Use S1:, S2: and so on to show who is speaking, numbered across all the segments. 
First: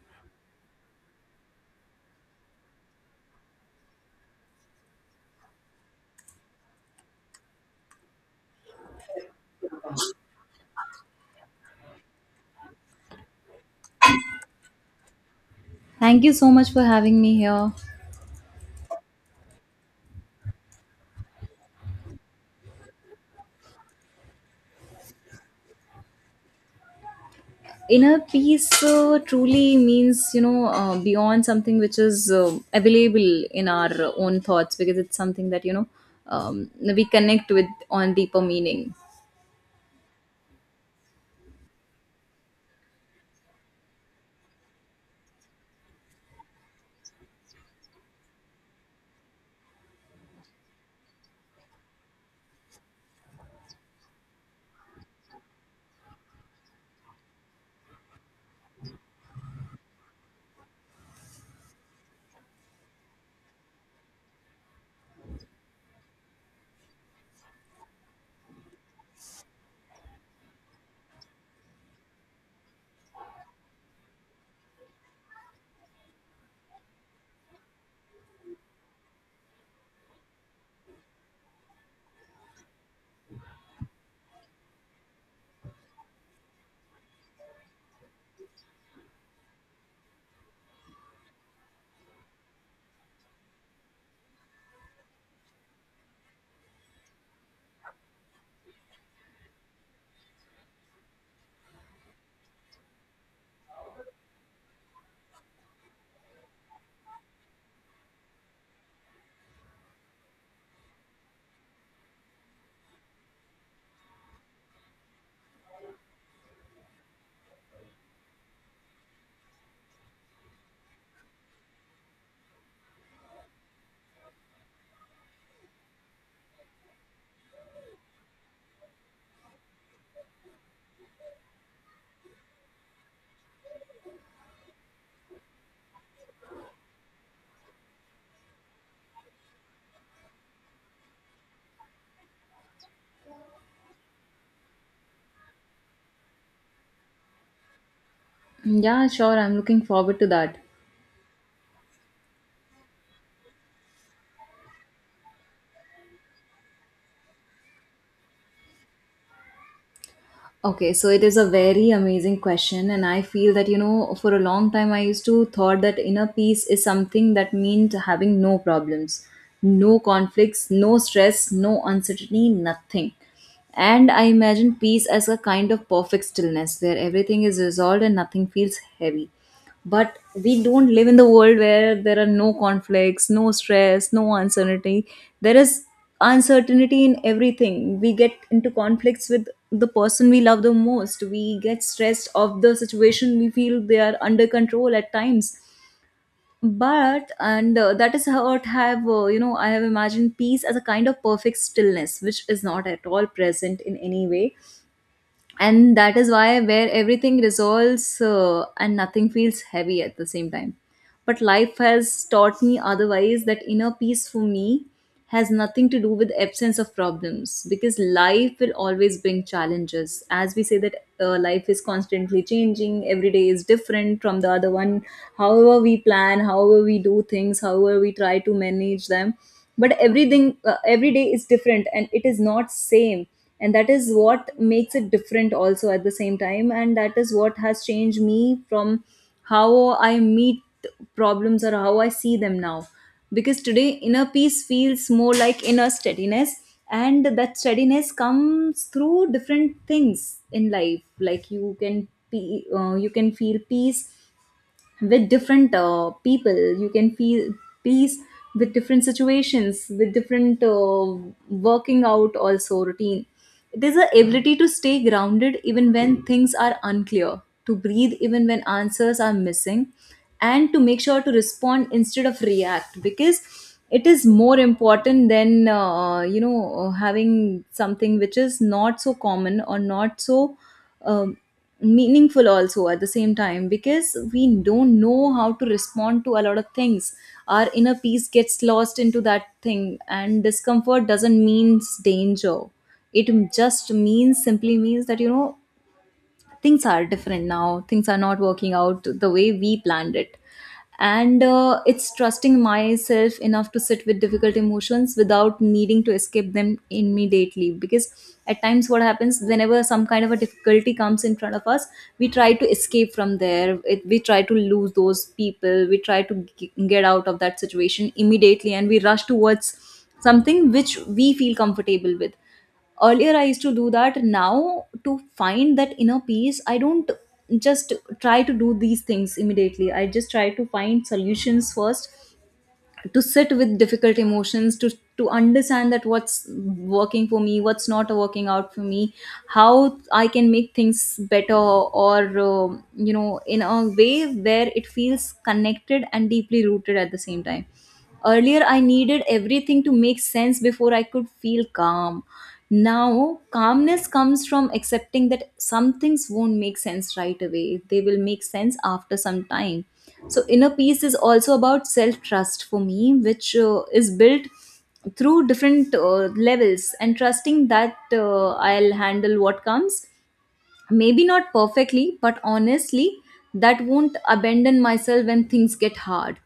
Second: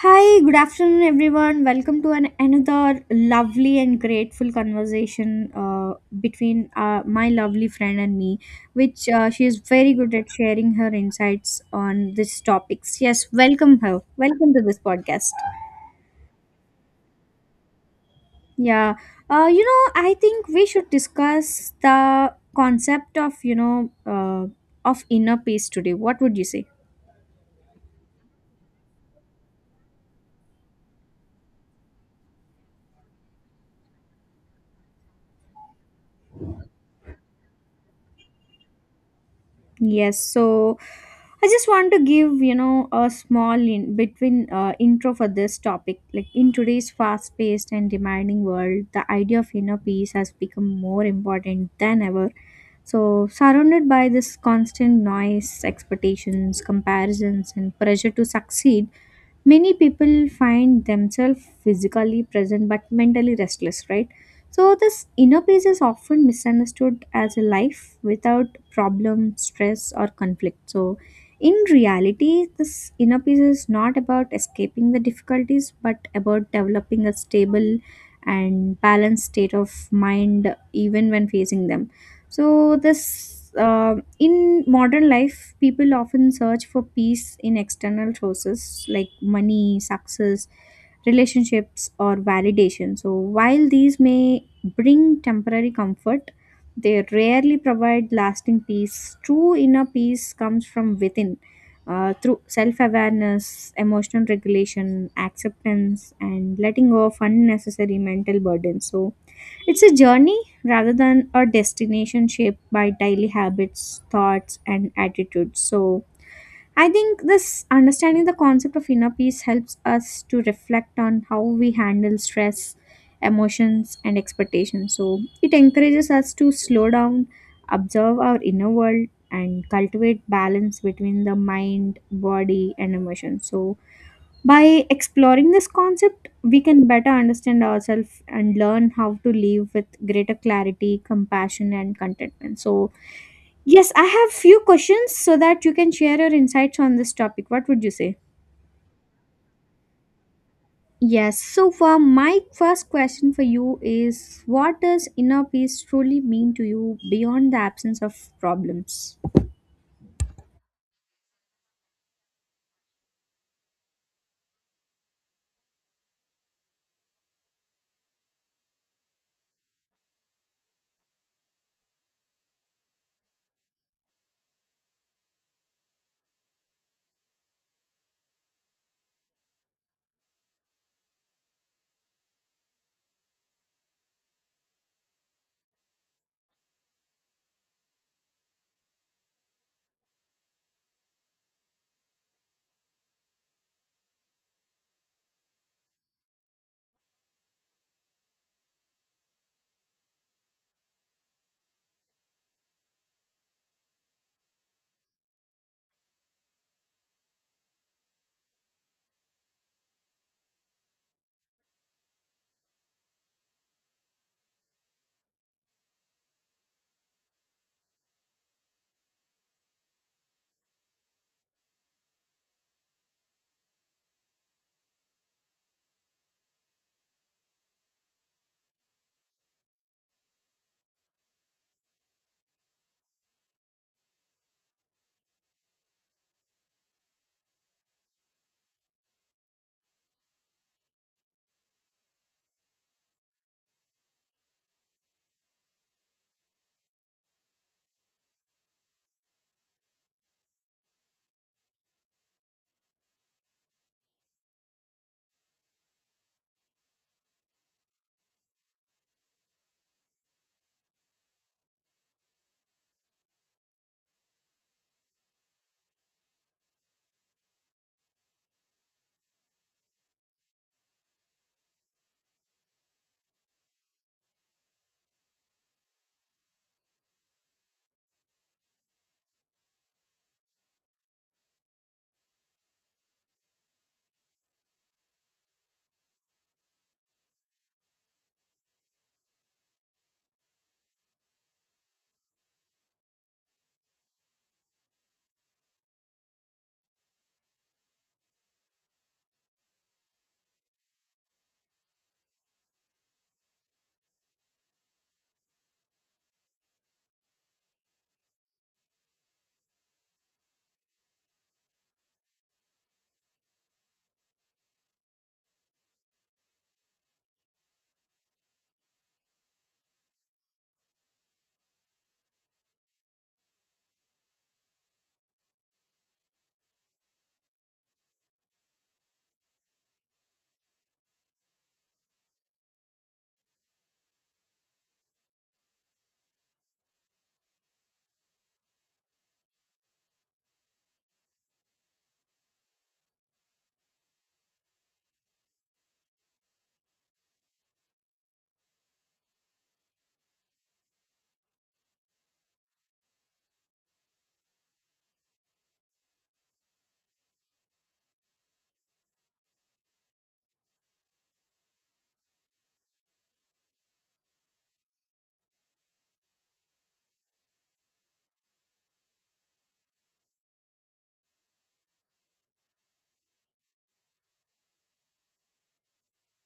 S1: Hi, good afternoon, everyone. Welcome to an another lovely and grateful conversation between my lovely friend and me, which she is very good at sharing her insights on these topics. Yes, welcome her. Welcome to this podcast.
S2: Thank you so much for having me here.
S1: Yeah, I think we should discuss the concept of of inner peace today. What would you say?
S2: Inner peace truly means, beyond something which is available in our own thoughts, because it's something that, we connect with on deeper meaning.
S1: Yes, so I just want to give a small in between intro for this topic. Like, in today's fast-paced and demanding world, the idea of inner peace has become more important than ever. So, surrounded by this constant noise, expectations, comparisons, and pressure to succeed, many people find themselves physically present but mentally restless, right? So this inner peace is often misunderstood as a life without problem, stress, or conflict. So in reality, this inner peace is not about escaping the difficulties but about developing a stable and balanced state of mind even when facing them. So this um, in modern life, people often search for peace in external sources like money, success, relationships, or validation. So, while these may bring temporary comfort, they rarely provide lasting peace. True inner peace comes from within through self awareness, emotional regulation, acceptance, and letting go of unnecessary mental burdens. So, it's a journey rather than a destination shaped by daily habits, thoughts, and attitudes. So, I think this understanding the concept of inner peace helps us to reflect on how we handle stress, emotions, and expectations. So, it encourages us to slow down, observe our inner world, and cultivate balance between the mind, body, and emotion. So, by exploring this concept, we can better understand ourselves and learn how to live with greater clarity, compassion, and contentment. So, yes, I have few questions so that you can share your insights on this topic. What would you say?
S2: Yeah, sure. I'm looking forward to that.
S1: Yes. So, for my first question for you is, what does inner peace truly mean to you beyond the absence of problems?
S2: Okay, so it is a very amazing question, and I feel that, you know, for a long time, I used to thought that inner peace is something that meant having no problems, no conflicts, no stress, no uncertainty, nothing. And I imagined peace as a kind of perfect stillness where everything is resolved and nothing feels heavy. But we don't live in the world where there are no conflicts, no stress, no uncertainty. There is uncertainty in everything. We get into conflicts with the person we love the most. We get stressed of the situation, we feel they are under control at times. But and that is how it have, you know, I have imagined peace as a kind of perfect stillness, which is not at all present in any way, and that is why where everything resolves, and nothing feels heavy at the same time. But life has taught me otherwise, that inner peace, for me, has nothing to do with absence of problems, because life will always bring challenges. As we say that, life is constantly changing. Every day is different from the other one. However we plan, however we do things, however we try to manage them, but everything, every day is different, and it is not same. And that is what makes it different also at the same time, and that is what has changed me from how I meet problems or how I see them now, because today inner peace feels more like inner steadiness. And that steadiness comes through different things in life. Like, you can be, you can feel peace with different people. You can feel peace with different situations, with different, working out also routine. It is the ability to stay grounded even when things are unclear, to breathe even when answers are missing, and to make sure to respond instead of react, because it is more important than, you know, having something which is not so common or not so um, meaningful also at the same time, because we don't know how to respond to a lot of things. Our inner peace gets lost into that thing. And discomfort doesn't mean danger. It just means, simply means that, you know, things are different now, things are not working out the way we planned it. And it's trusting myself enough to sit with difficult emotions without needing to escape them immediately, because at times what happens, whenever some kind of a difficulty comes in front of us, we try to escape from there, it, we try to lose those people, we try to get out of that situation immediately, and we rush towards something which we feel comfortable with. Earlier I used to do that. Now, to find that inner peace, I don't just try to do these things immediately. I just try to find solutions first, to sit with difficult emotions, to understand that what's working for me, what's not working out for me, how I can make things better, or you know, in a way where it feels connected and deeply rooted at the same time. Earlier, I needed everything to make sense before I could feel calm. Now, calmness comes from accepting that some things won't make sense right away, they will make sense after some time. So, inner peace is also about self trust for me, which is built through different levels, and trusting that I'll handle what comes, maybe not perfectly but honestly, that won't abandon myself when things get hard.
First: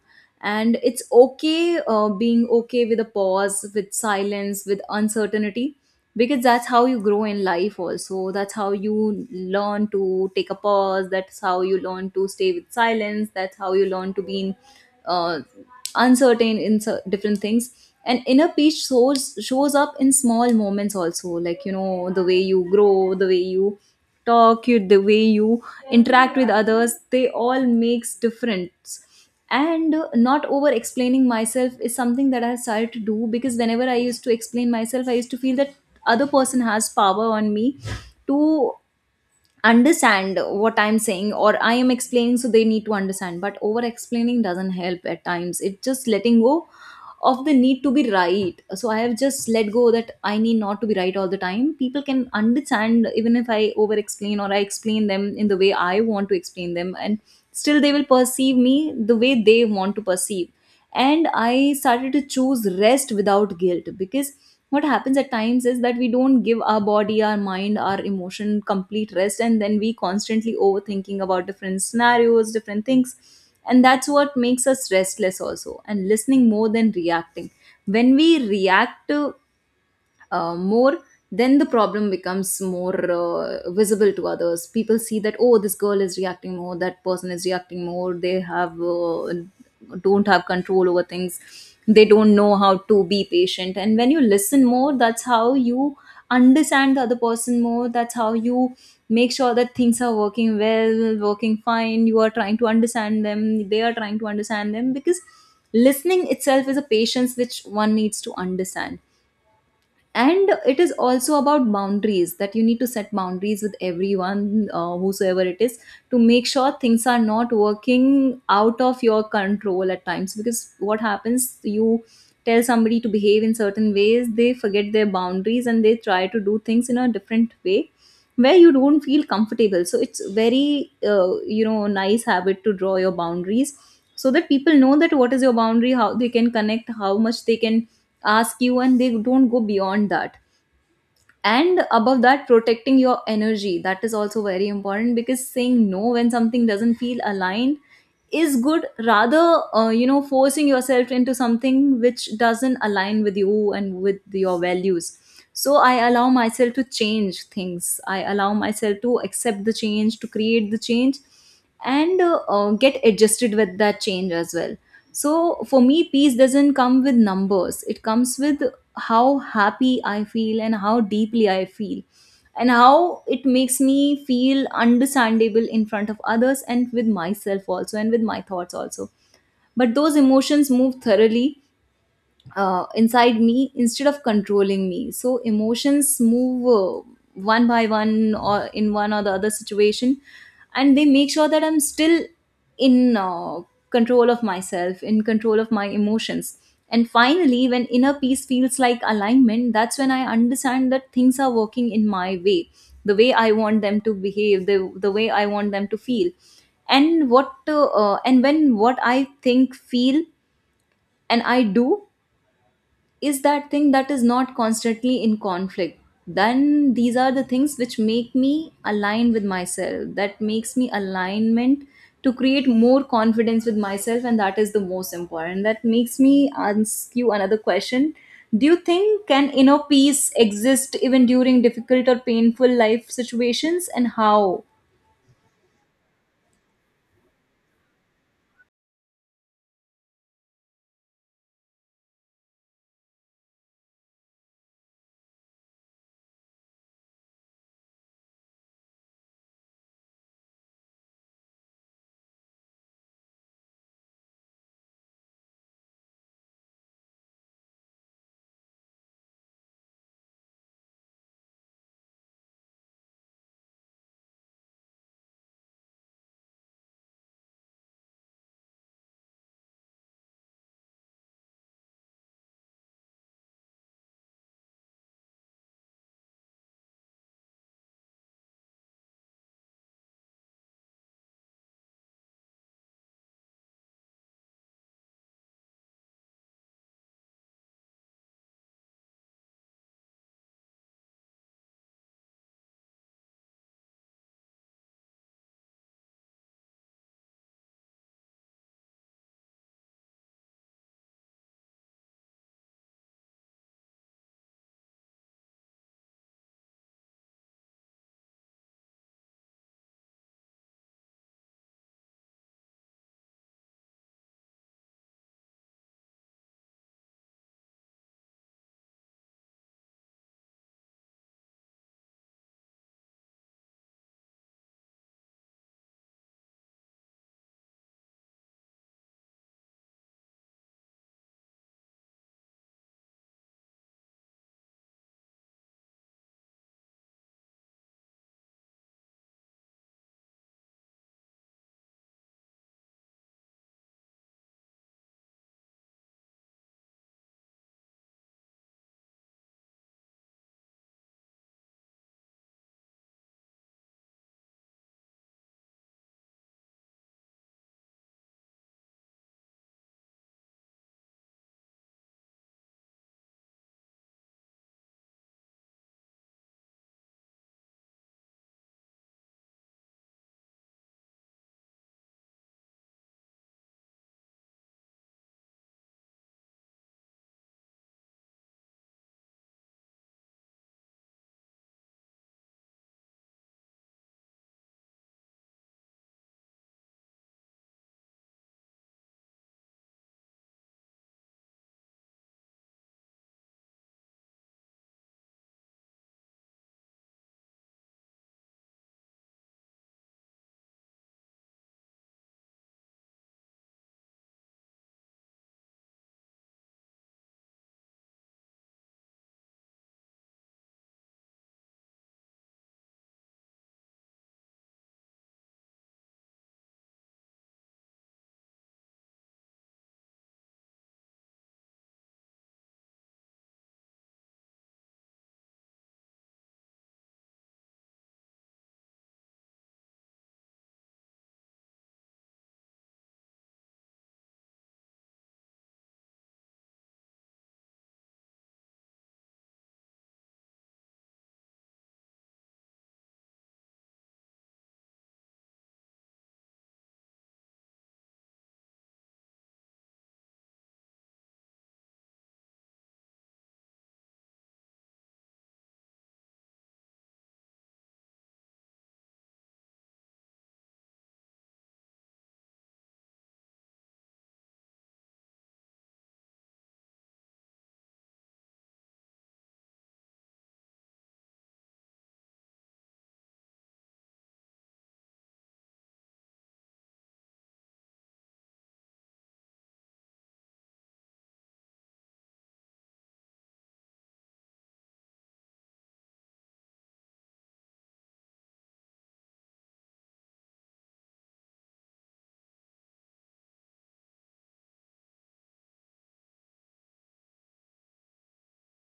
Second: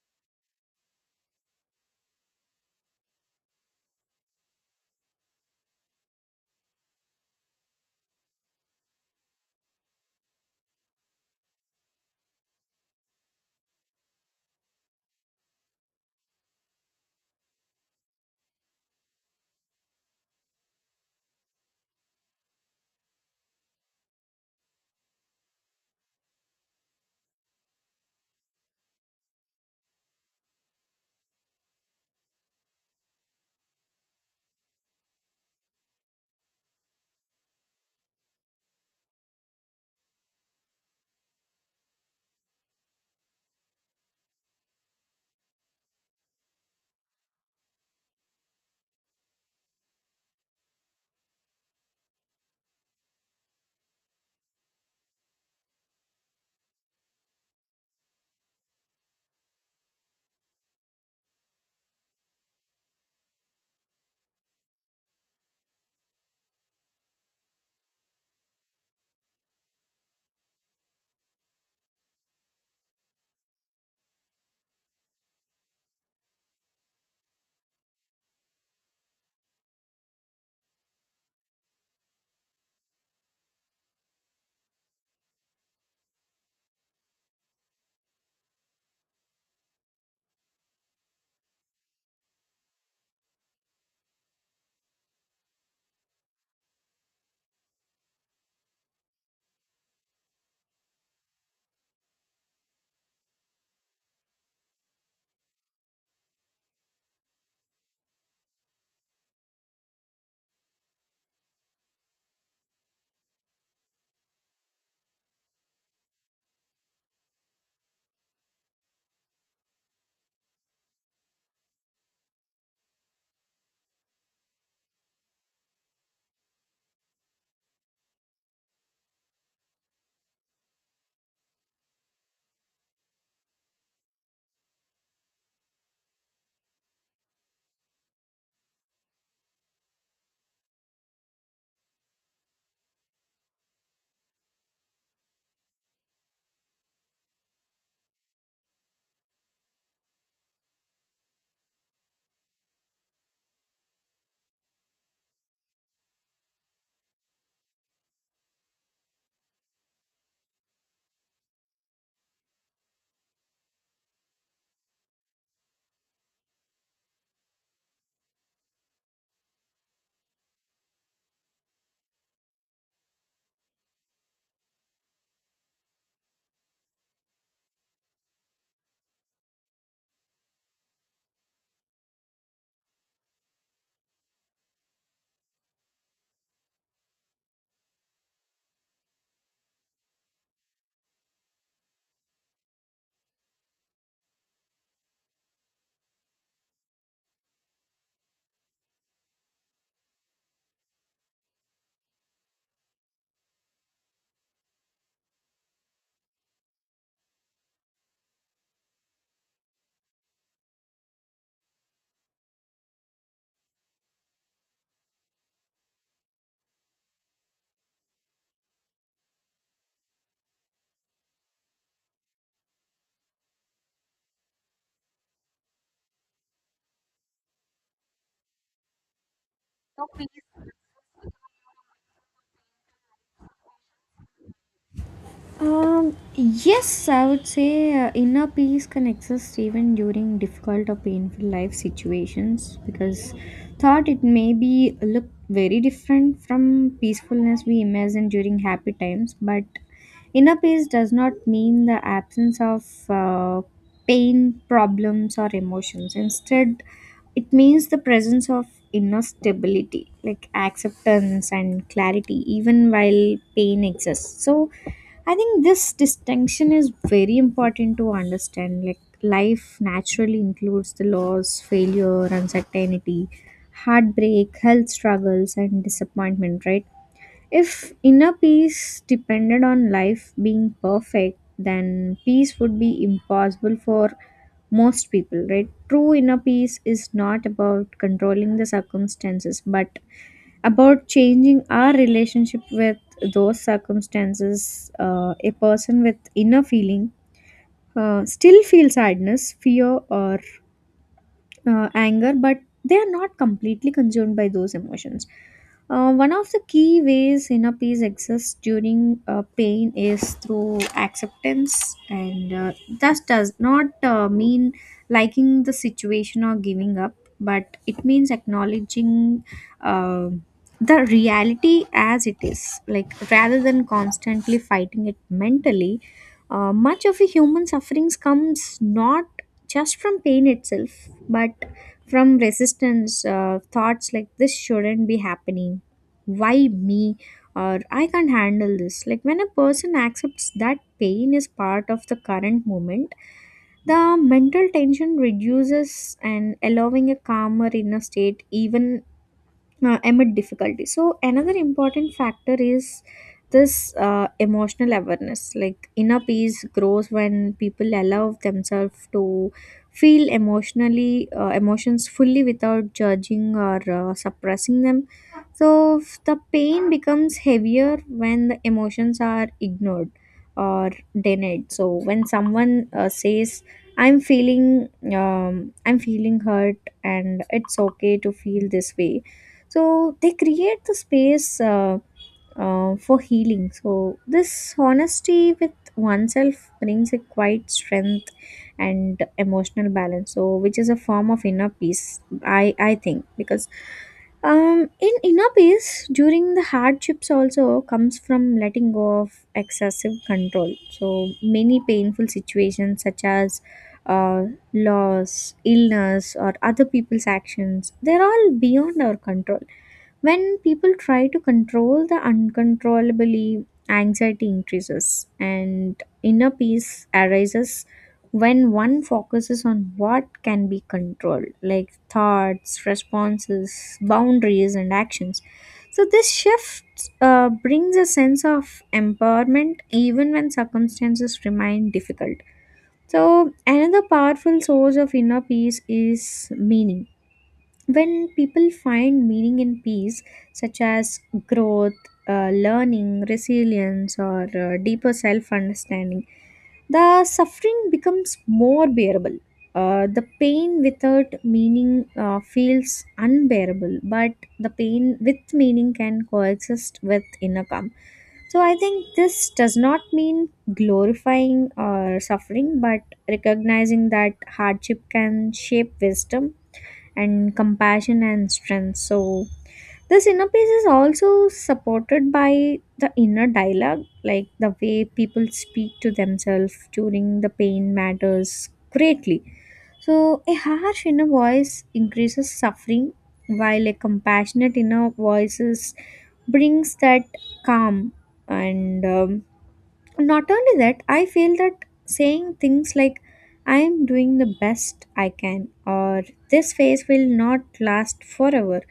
S2: And it's okay, being okay with a pause, with silence, with uncertainty, because that's how you grow in life also. That's how you learn to take a pause, that's how you learn to stay with silence, that's how you learn to be in uh, uncertain in different things. And inner peace shows up in small moments also, like, you know, the way you grow, the way you talk you, the way you interact with others, they all makes difference. And not over explaining myself is something that I have started to do, because whenever I used to explain myself, I used to feel that other person has power on me to understand what I'm saying or I am explaining, so they need to understand. But over explaining doesn't help at times. It's just letting go of the need to be right. So I have just let go that I need not to be right all the time. People can understand, even if I over explain or I explain them in the way I want to explain them, and still they will perceive me the way they want to perceive. And I started to choose rest without guilt, because what happens at times is that we don't give our body, our mind, our emotion complete rest, and then we constantly overthinking about different scenarios, different things. And that's what makes us restless also. And listening more than reacting, when we react to more, then the problem becomes more visible to others. People see that, oh, this girl is reacting more, that person is reacting more, they have don't have control over things, they don't know how to be patient. And when you listen more, that's how you understand the other person more, that's how you make sure that things are working well, working fine, you are trying to understand them, they are trying to understand them, because listening itself is a patience which one needs to understand. And it is also about boundaries, that you need to set boundaries with everyone, whosoever it is, to make sure things are not working out of your control at times. Because what happens, you tell somebody to behave in certain ways, they forget their boundaries, and they try to do things in a different way where you don't feel comfortable. So it's very, you know, nice habit to draw your boundaries, so that people know that what is your boundary, how they can connect, how much they can ask you, and they don't go beyond that. And above that, protecting your energy, that is also very important, because saying no when something doesn't feel aligned is good, rather you know, forcing yourself into something which doesn't align with you and with your values. So I allow myself to change things, I allow myself to accept the change, to create the change, and get adjusted with that change as well. So for me, peace doesn't come with numbers. It comes with how happy I feel and how deeply I feel, and how it makes me feel understandable in front of others, and with myself also, and with my thoughts also. But those emotions move thoroughly inside me instead of controlling me. So emotions move one by one or in one or the other situation, and they make sure that I'm still in control of myself, in control of my emotions. And finally, when inner peace feels like alignment, that's when I understand that things are working in my way, the way I want them to behave, the way I want them to feel. And what and when what I think, feel, and I do is that thing, that is not constantly in conflict, then these are the things which make me align with myself, that makes me alignment to create more confidence with myself. And that is the most important, that makes me ask you another question: do you think, can inner peace exist even during difficult or painful life situations, and how?
S1: Yes, I would say inner peace can exist even during difficult or painful life situations because thought it may be look very different from peacefulness we imagine during happy times, but inner peace does not mean the absence of uh, pain, problems, or emotions. Instead, it means the presence of inner stability, like acceptance and clarity, even while pain exists. So I think this distinction is very important to understand. Like, life naturally includes the loss, failure, uncertainty, heartbreak, health struggles, and disappointment, right? If inner peace depended on life being perfect, then peace would be impossible for most people, right? True inner peace is not about controlling the circumstances, but about changing our relationship with those circumstances. A person with inner feeling still feels sadness, fear, or anger, but they are not completely consumed by those emotions. One of the key ways inner peace exists during pain is through acceptance, and that does not mean liking the situation or giving up, but it means acknowledging uh, the reality as it is. Like, rather than constantly fighting it mentally, much of a human sufferings comes not just from pain itself but from resistance. Thoughts like, this shouldn't be happening, why me, or I can't handle this. Like, when a person accepts that pain is part of the current moment, the mental tension reduces and allowing a calmer inner state even amid difficulty. So another important factor is this emotional awareness. Like, inner peace grows when people allow themselves to feel emotionally emotions fully without judging or suppressing them. So the pain becomes heavier when the emotions are ignored or denied. So when someone says, "I'm feeling, um, I'm feeling hurt, and it's okay to feel this way," so they create the space for healing. So, this honesty with oneself brings a quiet strength and emotional balance. So, which is a form of inner peace, I think, because in inner peace, during the hardships also comes from letting go of excessive control. So, many painful situations, such as uh, loss, illness, or other people's actions, they're all beyond our control. When people try to control the uncontrollably, anxiety increases and inner peace arises when one focuses on what can be controlled, like thoughts, responses, boundaries, and actions. So, this shift brings a sense of empowerment even when circumstances remain difficult. So, another powerful source of inner peace is meaning. When people find meaning in peace, such as growth, learning, resilience, or deeper self understanding, the suffering becomes more bearable. The pain without meaning feels unbearable, but the pain with meaning can coexist with inner calm. So I think this does not mean glorifying or suffering but recognizing that hardship can shape wisdom and compassion and strength. So, this inner peace is also supported by the inner dialogue, like the way people speak to themselves during the pain matters greatly. So, a harsh inner voice increases suffering, while a compassionate inner voice brings that calm. And not only that, I feel that saying things like, I am doing the best I can, or this phase will not last forever.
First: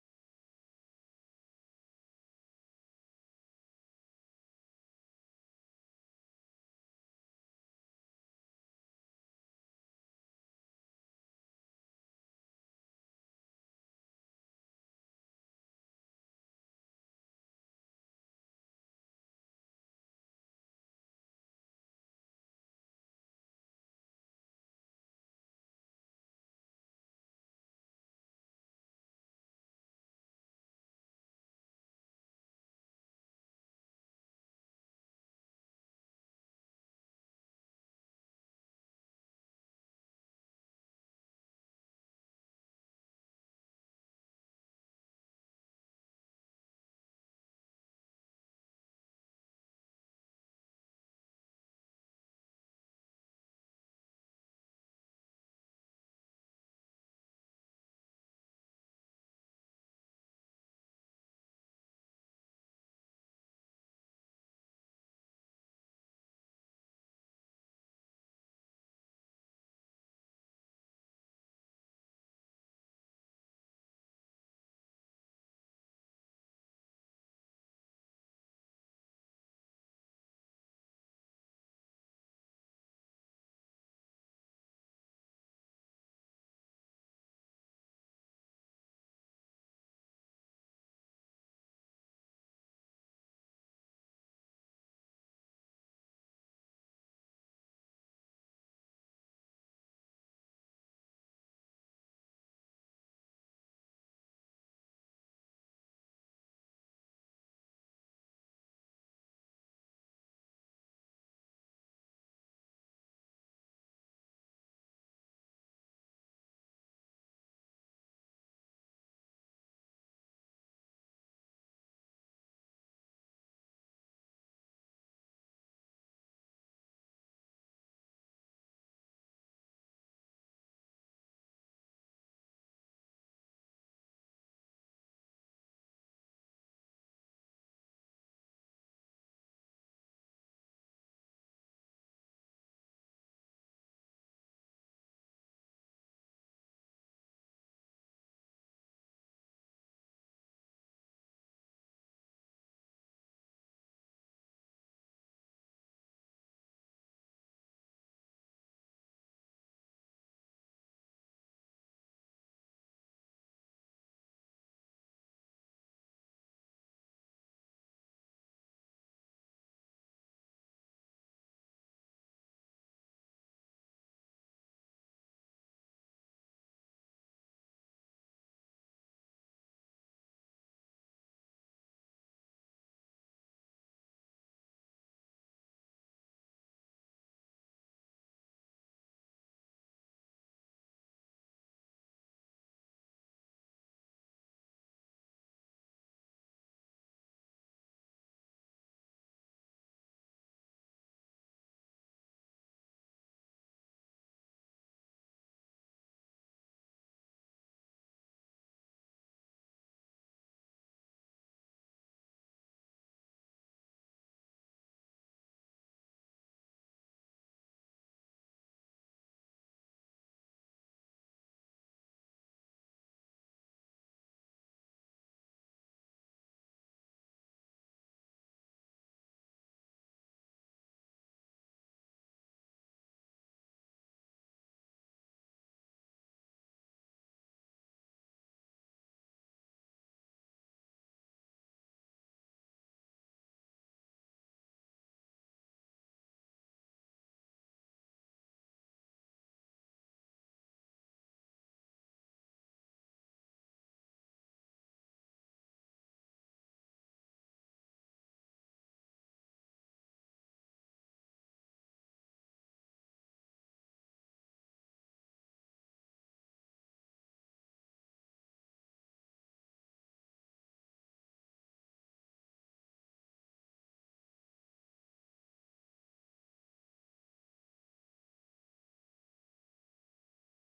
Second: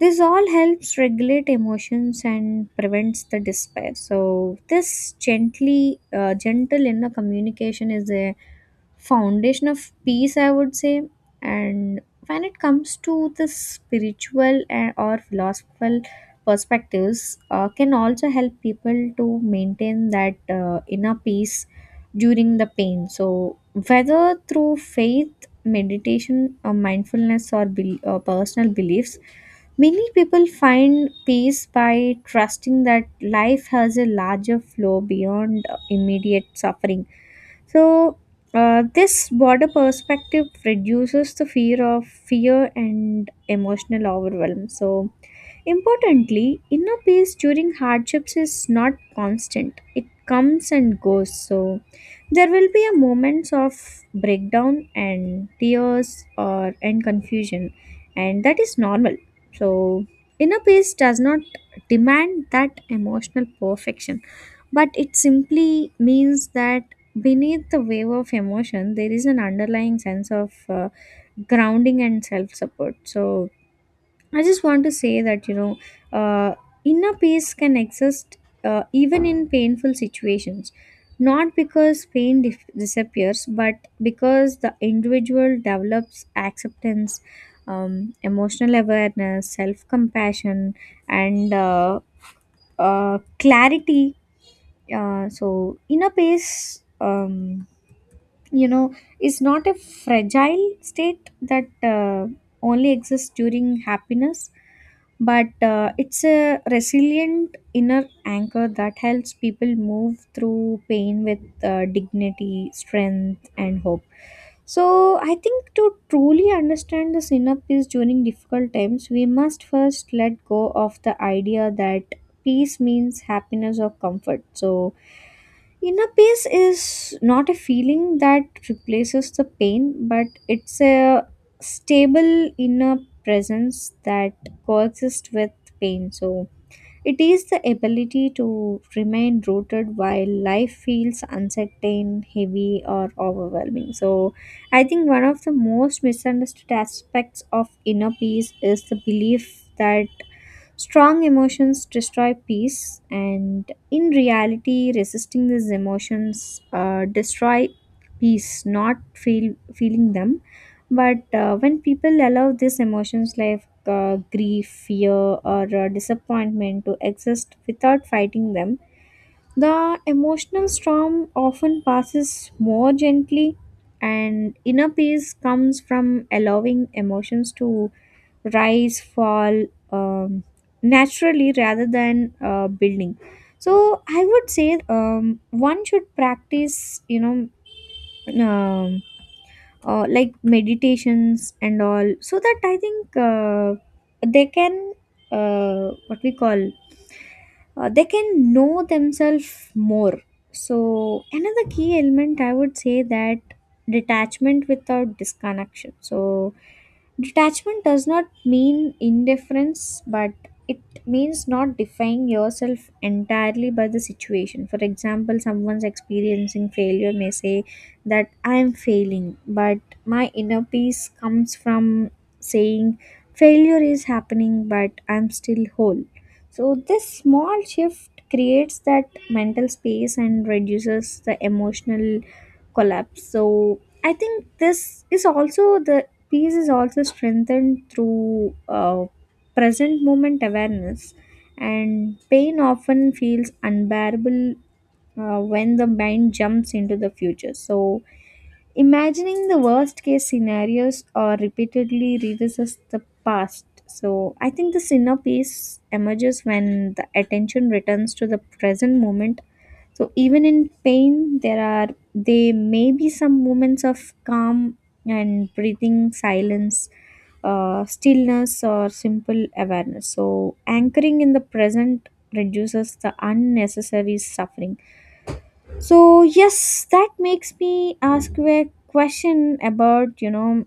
S1: This all helps regulate emotions and prevents the despair. So, this gentle inner communication is a foundation of peace, I would say. And when it comes to the spiritual and or philosophical perspectives can also help people to maintain that inner peace during the pain. So whether through faith, meditation, or mindfulness, or bel personal beliefs, many people find peace by trusting that life has a larger flow beyond immediate suffering. So this broader perspective reduces the fear of fear and emotional overwhelm. So, importantly, inner peace during hardships is not constant, it comes and goes. So, there will be a moments of breakdown and tears, or and confusion, and that is normal. So, inner peace does not demand that emotional perfection, but it simply means that beneath the wave of emotion there is an underlying sense of uh, grounding and self support. So I just want to say that you know uh, inner peace can exist even in painful situations, not because disappears but because the individual develops acceptance, um, emotional awareness, self compassion, and uh, clarity. So inner peace, you know, is not a fragile state that only exists during happiness, but it's a resilient inner anchor that helps people move through pain with dignity, strength, and hope. So, I think to truly understand the synapse during difficult times, we must first let go of the idea that peace means happiness or comfort. So, inner peace is not a feeling that replaces the pain, but it's a stable inner presence that coexists with pain. So, it is the ability to remain rooted while life feels uncertain, heavy, or overwhelming. So, I think one of the most misunderstood aspects of inner peace is the belief that strong emotions destroy peace, and in reality, resisting these emotions destroy peace, not feeling them. But when people allow these emotions, like grief, fear, or disappointment to exist without fighting them. The emotional storm often passes more gently, and inner peace comes from allowing emotions to rise, fall, um, naturally rather than building. So I would say one should practice, you know, um, like, meditations and all so that I think they can what we call they can know themselves more. So, another key element I would say that detachment without disconnection. So, detachment does not mean indifference, but it means not defying yourself entirely by the situation. For example, someone's experiencing failure may say that I am failing, but my inner peace comes from saying failure is happening, but I'm still whole. So, this small shift creates that mental space and reduces the emotional collapse. So, I think this is also the peace is also strengthened through present moment awareness, and pain often feels unbearable when the mind jumps into the future. So, imagining the worst case scenarios or repeatedly revisits the past. So I think the inner peace emerges when the attention returns to the present moment. So even in pain, there are they may be some moments of calm and breathing, silence, stillness, or simple awareness. So anchoring in the present reduces the unnecessary suffering. So yes, that makes me ask you a question about you know.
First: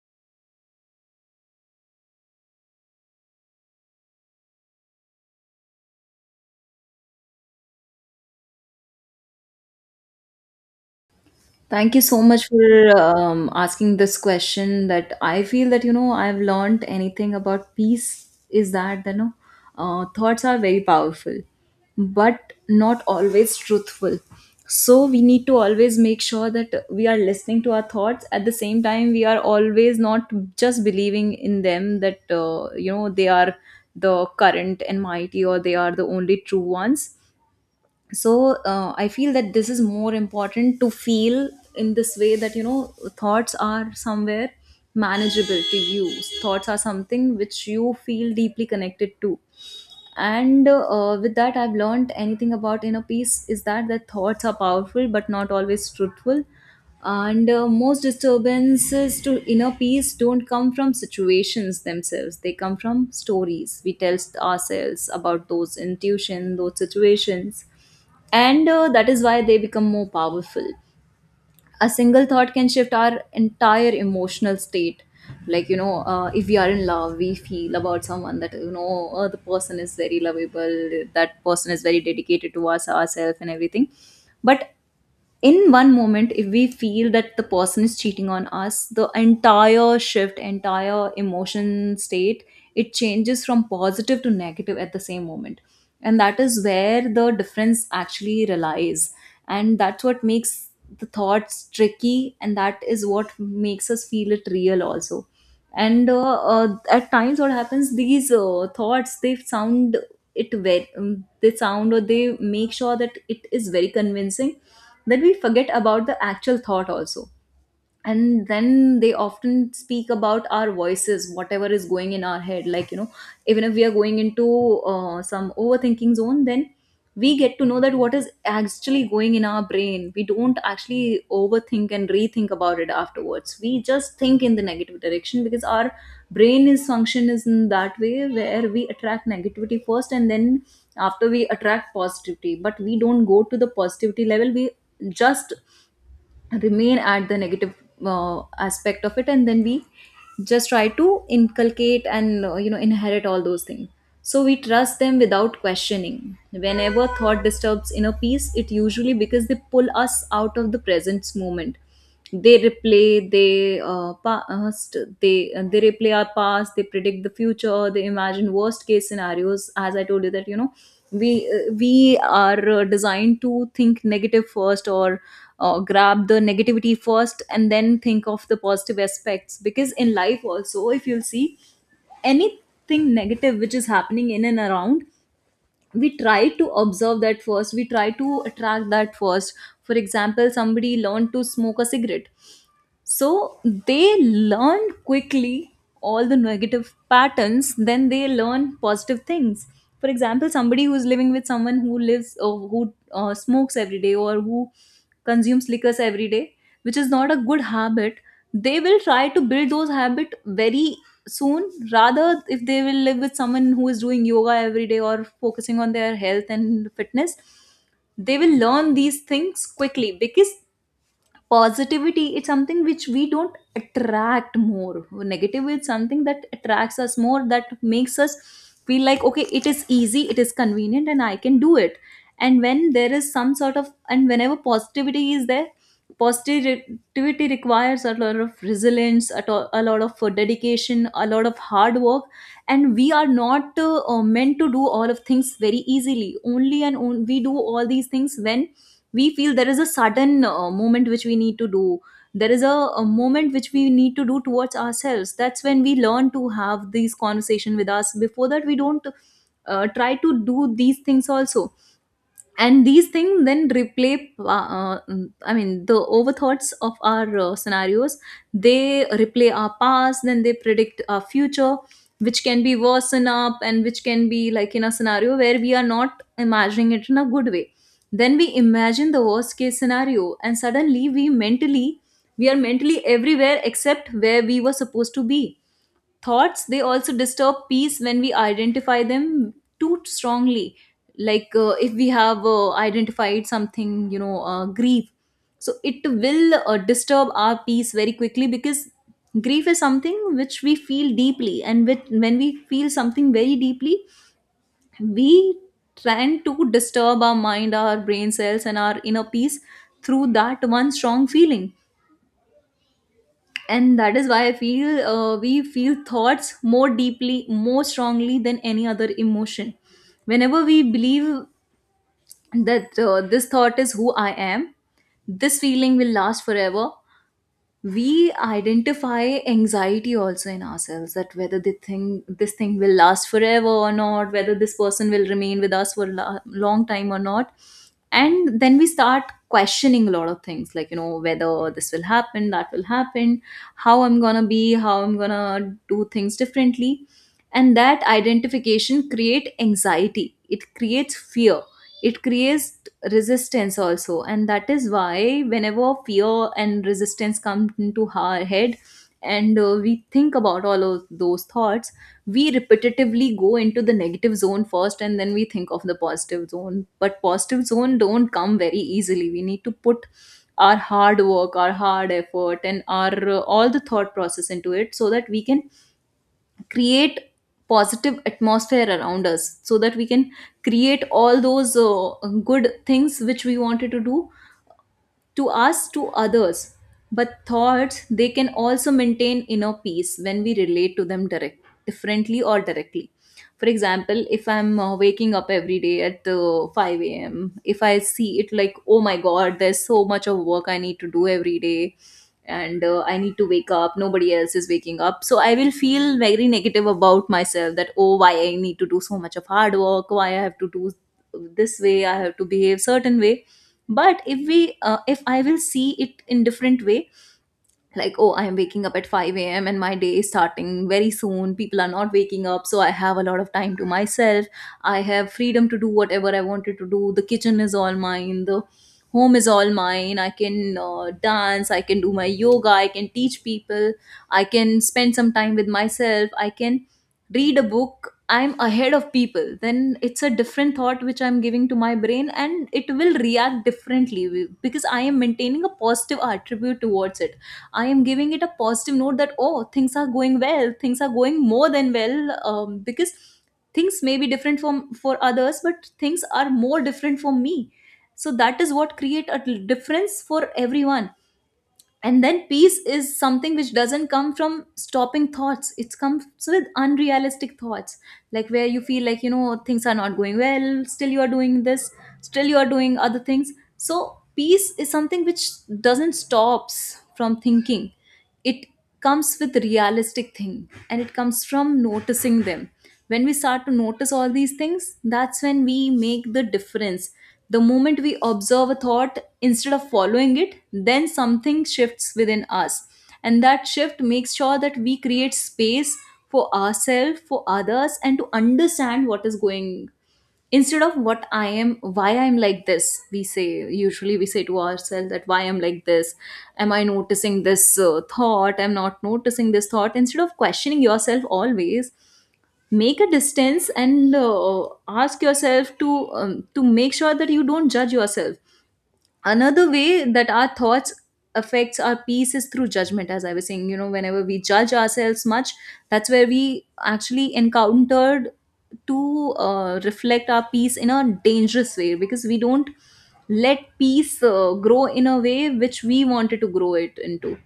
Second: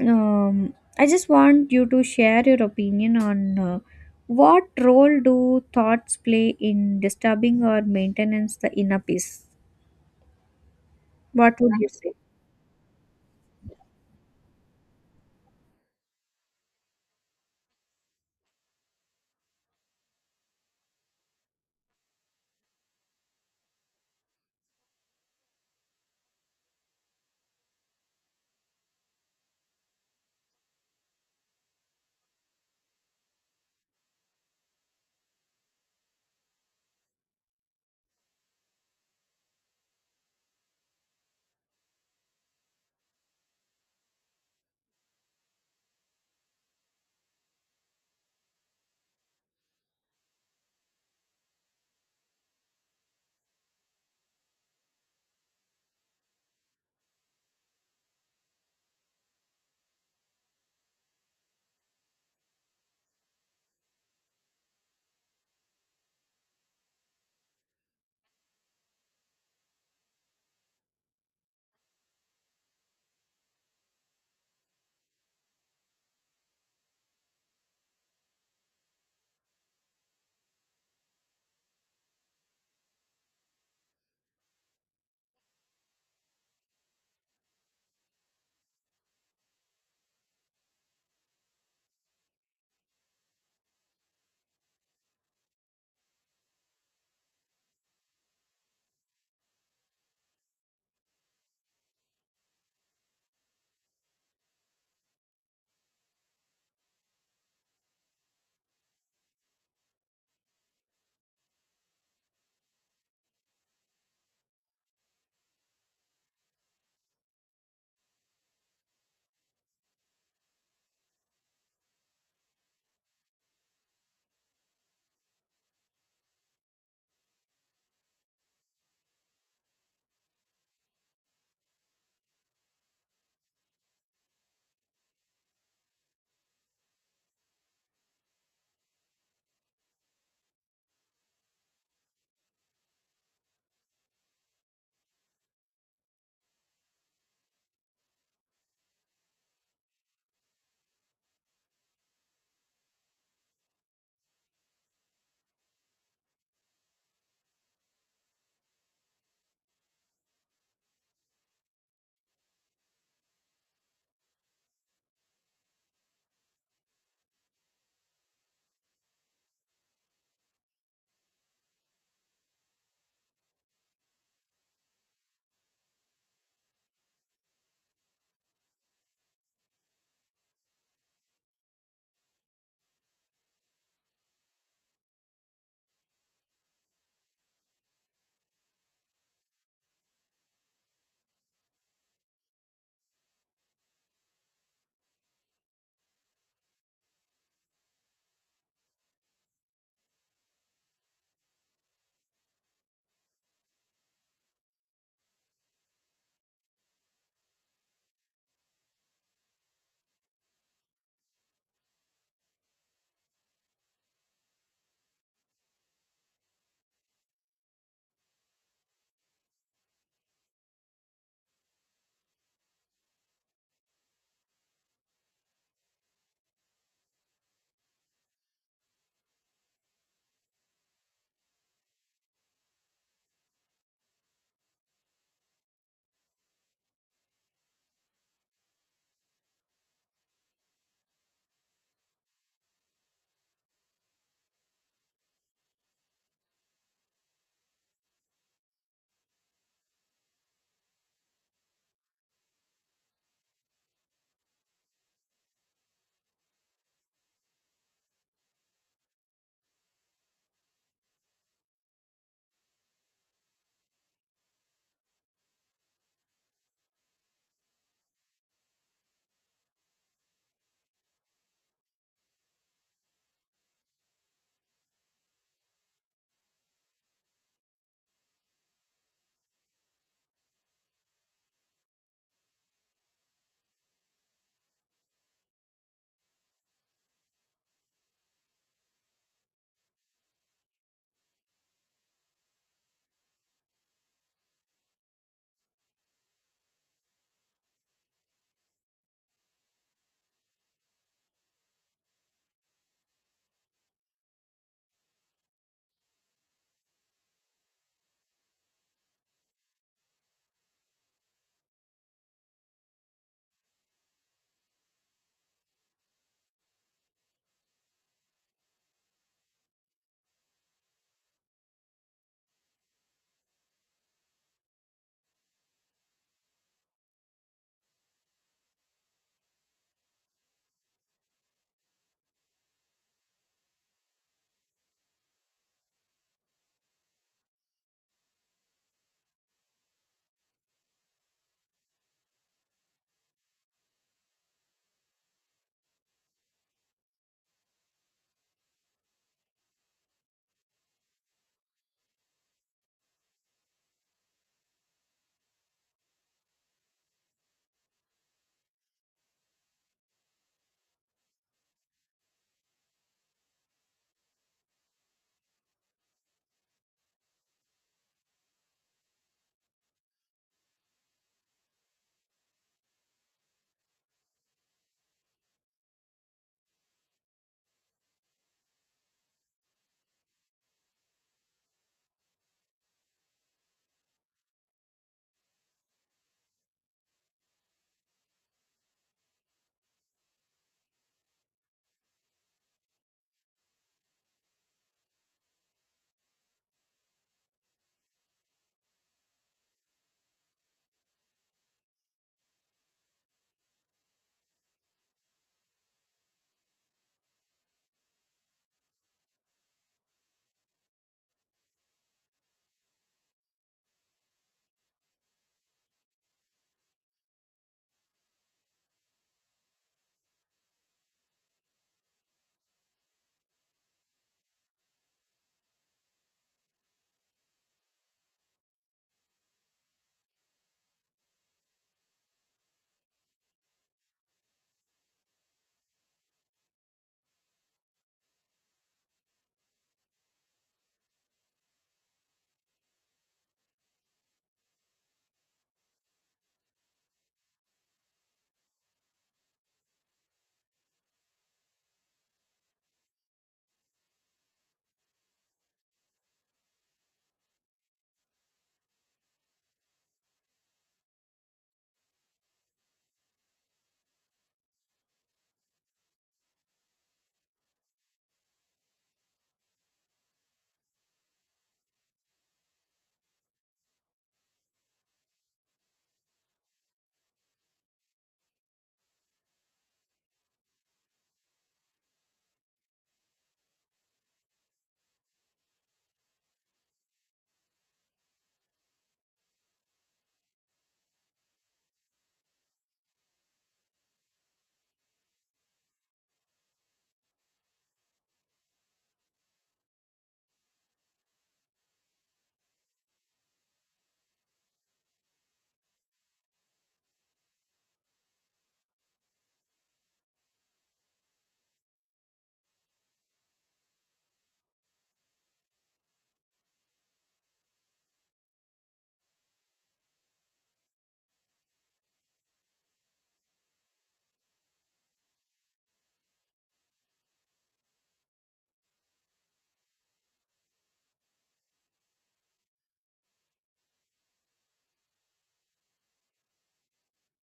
S1: I just want you to share your opinion on what role do thoughts play in disturbing or maintenance the inner peace. What would you
S2: Thank you
S1: say?
S2: so much for asking this question. That I feel that, you know, I've learned anything about peace is that, you know, thoughts are very powerful, but not always truthful. So we need to always make sure that we are listening to our thoughts. At the same time, we are always not just believing in them that they are the current and mighty, or they are the only true ones. So I feel that this is more important to feel in this way, that thoughts are somewhere manageable to you. Thoughts are something which you feel deeply connected to, and with that, I've learned anything about inner peace is that the thoughts are powerful but not always truthful. And most disturbances to inner peace don't come from situations themselves; they come from stories we tell ourselves about those intuition, those situations. And that is why they become more powerful. A single thought can shift our entire emotional state. Like, if we are in love, we feel about someone that, the person is very lovable, that person is very dedicated to us, ourselves, and everything. But in one moment, if we feel that the person is cheating on us, the entire shift, entire emotion state, it changes from positive to negative at the same moment. And that is where the difference actually relies. And that's what makes the thoughts tricky, and that is what makes us feel it real also. And at times what happens, these thoughts, it very um, they sound, or they make sure that it is very convincing, that we forget about the actual thought also. And then they often speak about our voices, whatever is going in our head, even if we are going into some overthinking zone, then we get to know that what is actually going in our brain. We don't actually overthink and rethink about it afterwards; we just think in the negative direction, because our brain is function is in that way, where we attract negativity first, and then after we attract positivity. But we don't go to the positivity level; we just remain at the negative aspect of it. And then we just try to inculcate and inherit all those things. So we trust them without questioning. Whenever thought disturbs inner peace, it usually because they pull us out of the present moment. They replay our past, they predict the future, they imagine worst case scenarios. As I told you, that we are designed to think negative first, or grab the negativity first, and then think of the positive aspects, because in life also, if you'll see anything negative which is happening in and around, we try to observe that first, we try to attract that first. For example, somebody learned to smoke a cigarette, so they learn quickly all the negative patterns, then they learn positive things. For example, somebody who's living with someone who smokes every day, or who consumes liquors every day, which is not a good habit, they will try to build those habit very soon. Rather, if they will live with someone who is doing yoga every day or focusing on their health and fitness, they will learn these things quickly, because positivity is something which we don't attract more. Negative is something that attracts us more, that makes us feel like, okay, it is easy, it is convenient, and I can do it. And when there is some sort of, and whenever positivity is there, positivity requires a lot of resilience, a lot of dedication, a lot of hard work. And we are not meant to do all of things very easily only, and we do all these things when we feel there is a sudden moment which we need to do. There is a moment which we need to do towards ourselves, that's when we learn to have these conversation with us. Before that, we don't try to do these things also. And these things then replay, I mean, the overthoughts of our scenarios, they replay our past, then they predict our future, which can be worsen up, and which can be like in a scenario where we are not imagining it in a good way. Then we imagine the worst case scenario, and suddenly we mentally, we are mentally everywhere except where we were supposed to be. Thoughts, they also disturb peace when we identify them too strongly. Like, if we have identified something, grief, so it will disturb our peace very quickly, because grief is something which we feel deeply, and, when we feel something very deeply, we tend to disturb our mind, our brain cells, and our inner peace through that one strong feeling. And that is why I feel, we feel thoughts more deeply, more strongly than any other emotion. Whenever we believe that this thought is who I am, this feeling will last forever, we identify anxiety also in ourselves, that whether the thing, this thing will last forever or not, whether this person will remain with us for a long time or not. And then we start questioning a lot of things, whether this will happen, that will happen, how I'm gonna be, how I'm gonna do things differently. And that identification create anxiety, it creates fear, it creates resistance also. And that is why, whenever fear and resistance come into our head, and we think about all of those thoughts, we repetitively go into the negative zone first, and then we think of the positive zone. But positive zone don't come very easily; we need to put our hard work, our hard effort, and our all the thought process into it, so that we can create positive atmosphere around us, so that we can create all those good things which we wanted to do to us, to others. But thoughts, they can also maintain inner peace when we relate to them differently or directly. For example, if I'm waking up every day at 5 a.m., if I see it like, oh my god, there's so much of work I need to do every day, and I need to wake up, nobody else is waking up. So I will feel very negative about myself that, oh, why I need to do so much of hard work, why I have to do this way, I have to behave certain way. But if I will see it in different way, like, oh, I am waking up at 5 a.m., and my day is starting very soon, people are not waking up, so I have a lot of time to myself. I have freedom to do whatever I wanted to do. The kitchen is all mine, the home is all mine, I can dance, I can do my yoga, I can teach people, I can spend some time with myself, I can read a book. I'm ahead of people. Then it's a different thought which I'm giving to my brain, and it will react differently, because I am maintaining a positive attribute towards it. I am giving it a positive note that, oh, things are going well, things are going more than well, because things may be different from for others, but things are more different for me. So that is what create a difference for everyone. And then peace is something which doesn't come from stopping thoughts. It comes with unrealistic thoughts, like where you feel like, things are not going well, still you are doing this, still you are doing other things. So peace is something which doesn't stops from thinking; it comes with realistic thing, and it comes from noticing them. When we start to notice all these things, that's when we make the difference. The moment we observe a thought instead of following it, then something shifts within us. And that shift makes sure that we create space for ourselves, for others, and to understand what is going, instead of what I am, why I'm like this. We say, usually we say to ourselves that, why I'm like this, am I noticing this thought, I'm not noticing this thought. Instead of questioning yourself, always make a distance, and ask yourself to make sure that you don't judge yourself. Another way that our thoughts affects our peace is through judgment. As I was saying, whenever we judge ourselves much, that's where we actually encountered to reflect our peace in a dangerous way, because we don't let peace grow in a way which we wanted to grow it into.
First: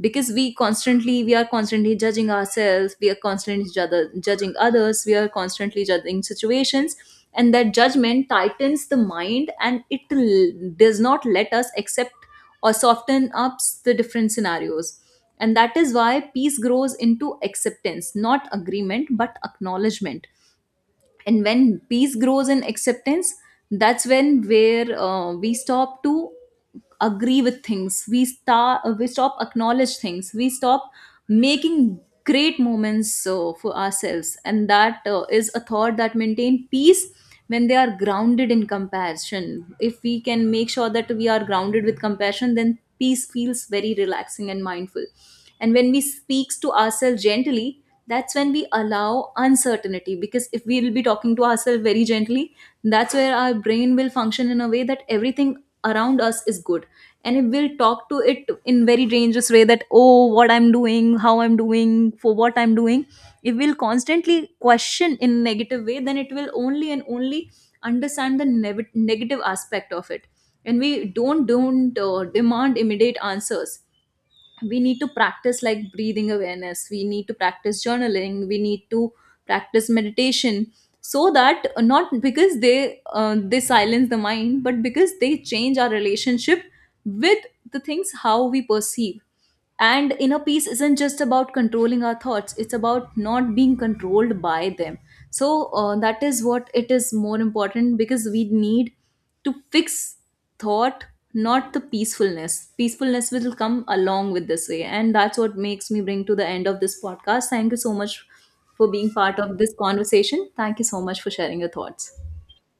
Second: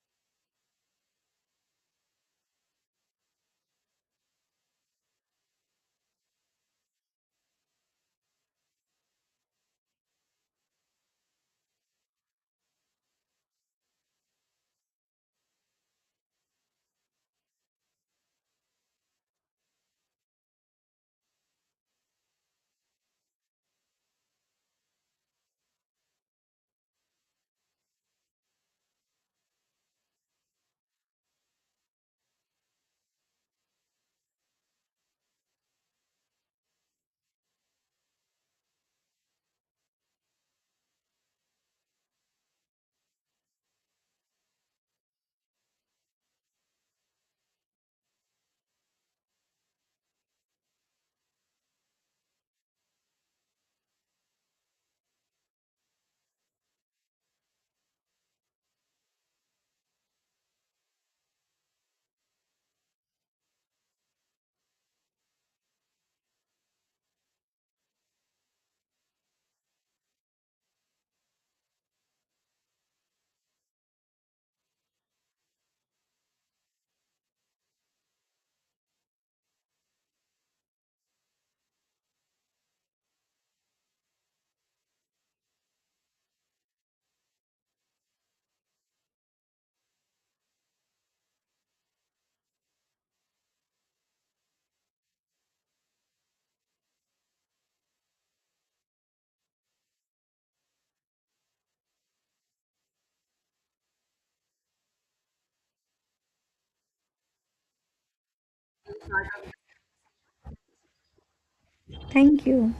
S2: Because, we are constantly judging ourselves, we are constantly judging others, we are constantly judging situations, and that judgment tightens the mind, and it does not let us accept or soften up the different scenarios. And that is why peace grows into acceptance, not agreement but acknowledgement. And when peace grows in acceptance, that's when where we stop to agree with things, we stop acknowledge things, we stop making great moments for ourselves. And that is a thought that maintain peace when they are grounded in compassion. If we can make sure that we are grounded with compassion, then peace feels very relaxing and mindful. And when we speaks to ourselves gently, that's when we allow uncertainty, because if we will be talking to ourselves very gently, that's where our brain will function in a way that everything around us is good. And it will talk to it in very dangerous way, that, oh, what I'm doing, how I'm doing, for what I'm doing, it will constantly question in negative way, then it will only and only understand the negative aspect of it. And we don't demand immediate answers. We need to practice, like, breathing awareness, we need to practice journaling, we need to practice meditation, so that, not because they silence the mind, but because they change our relationship with the things, how we perceive. And inner peace isn't just about controlling our thoughts; it's about not being controlled by them. So that is what it is more important, because we need to fix thought, not the peacefulness. Peacefulness will come along with this way. And that's what makes me bring to the end of this podcast. Thank you so much for being part of this conversation. Thank you so much for sharing your thoughts.
S1: Thank you.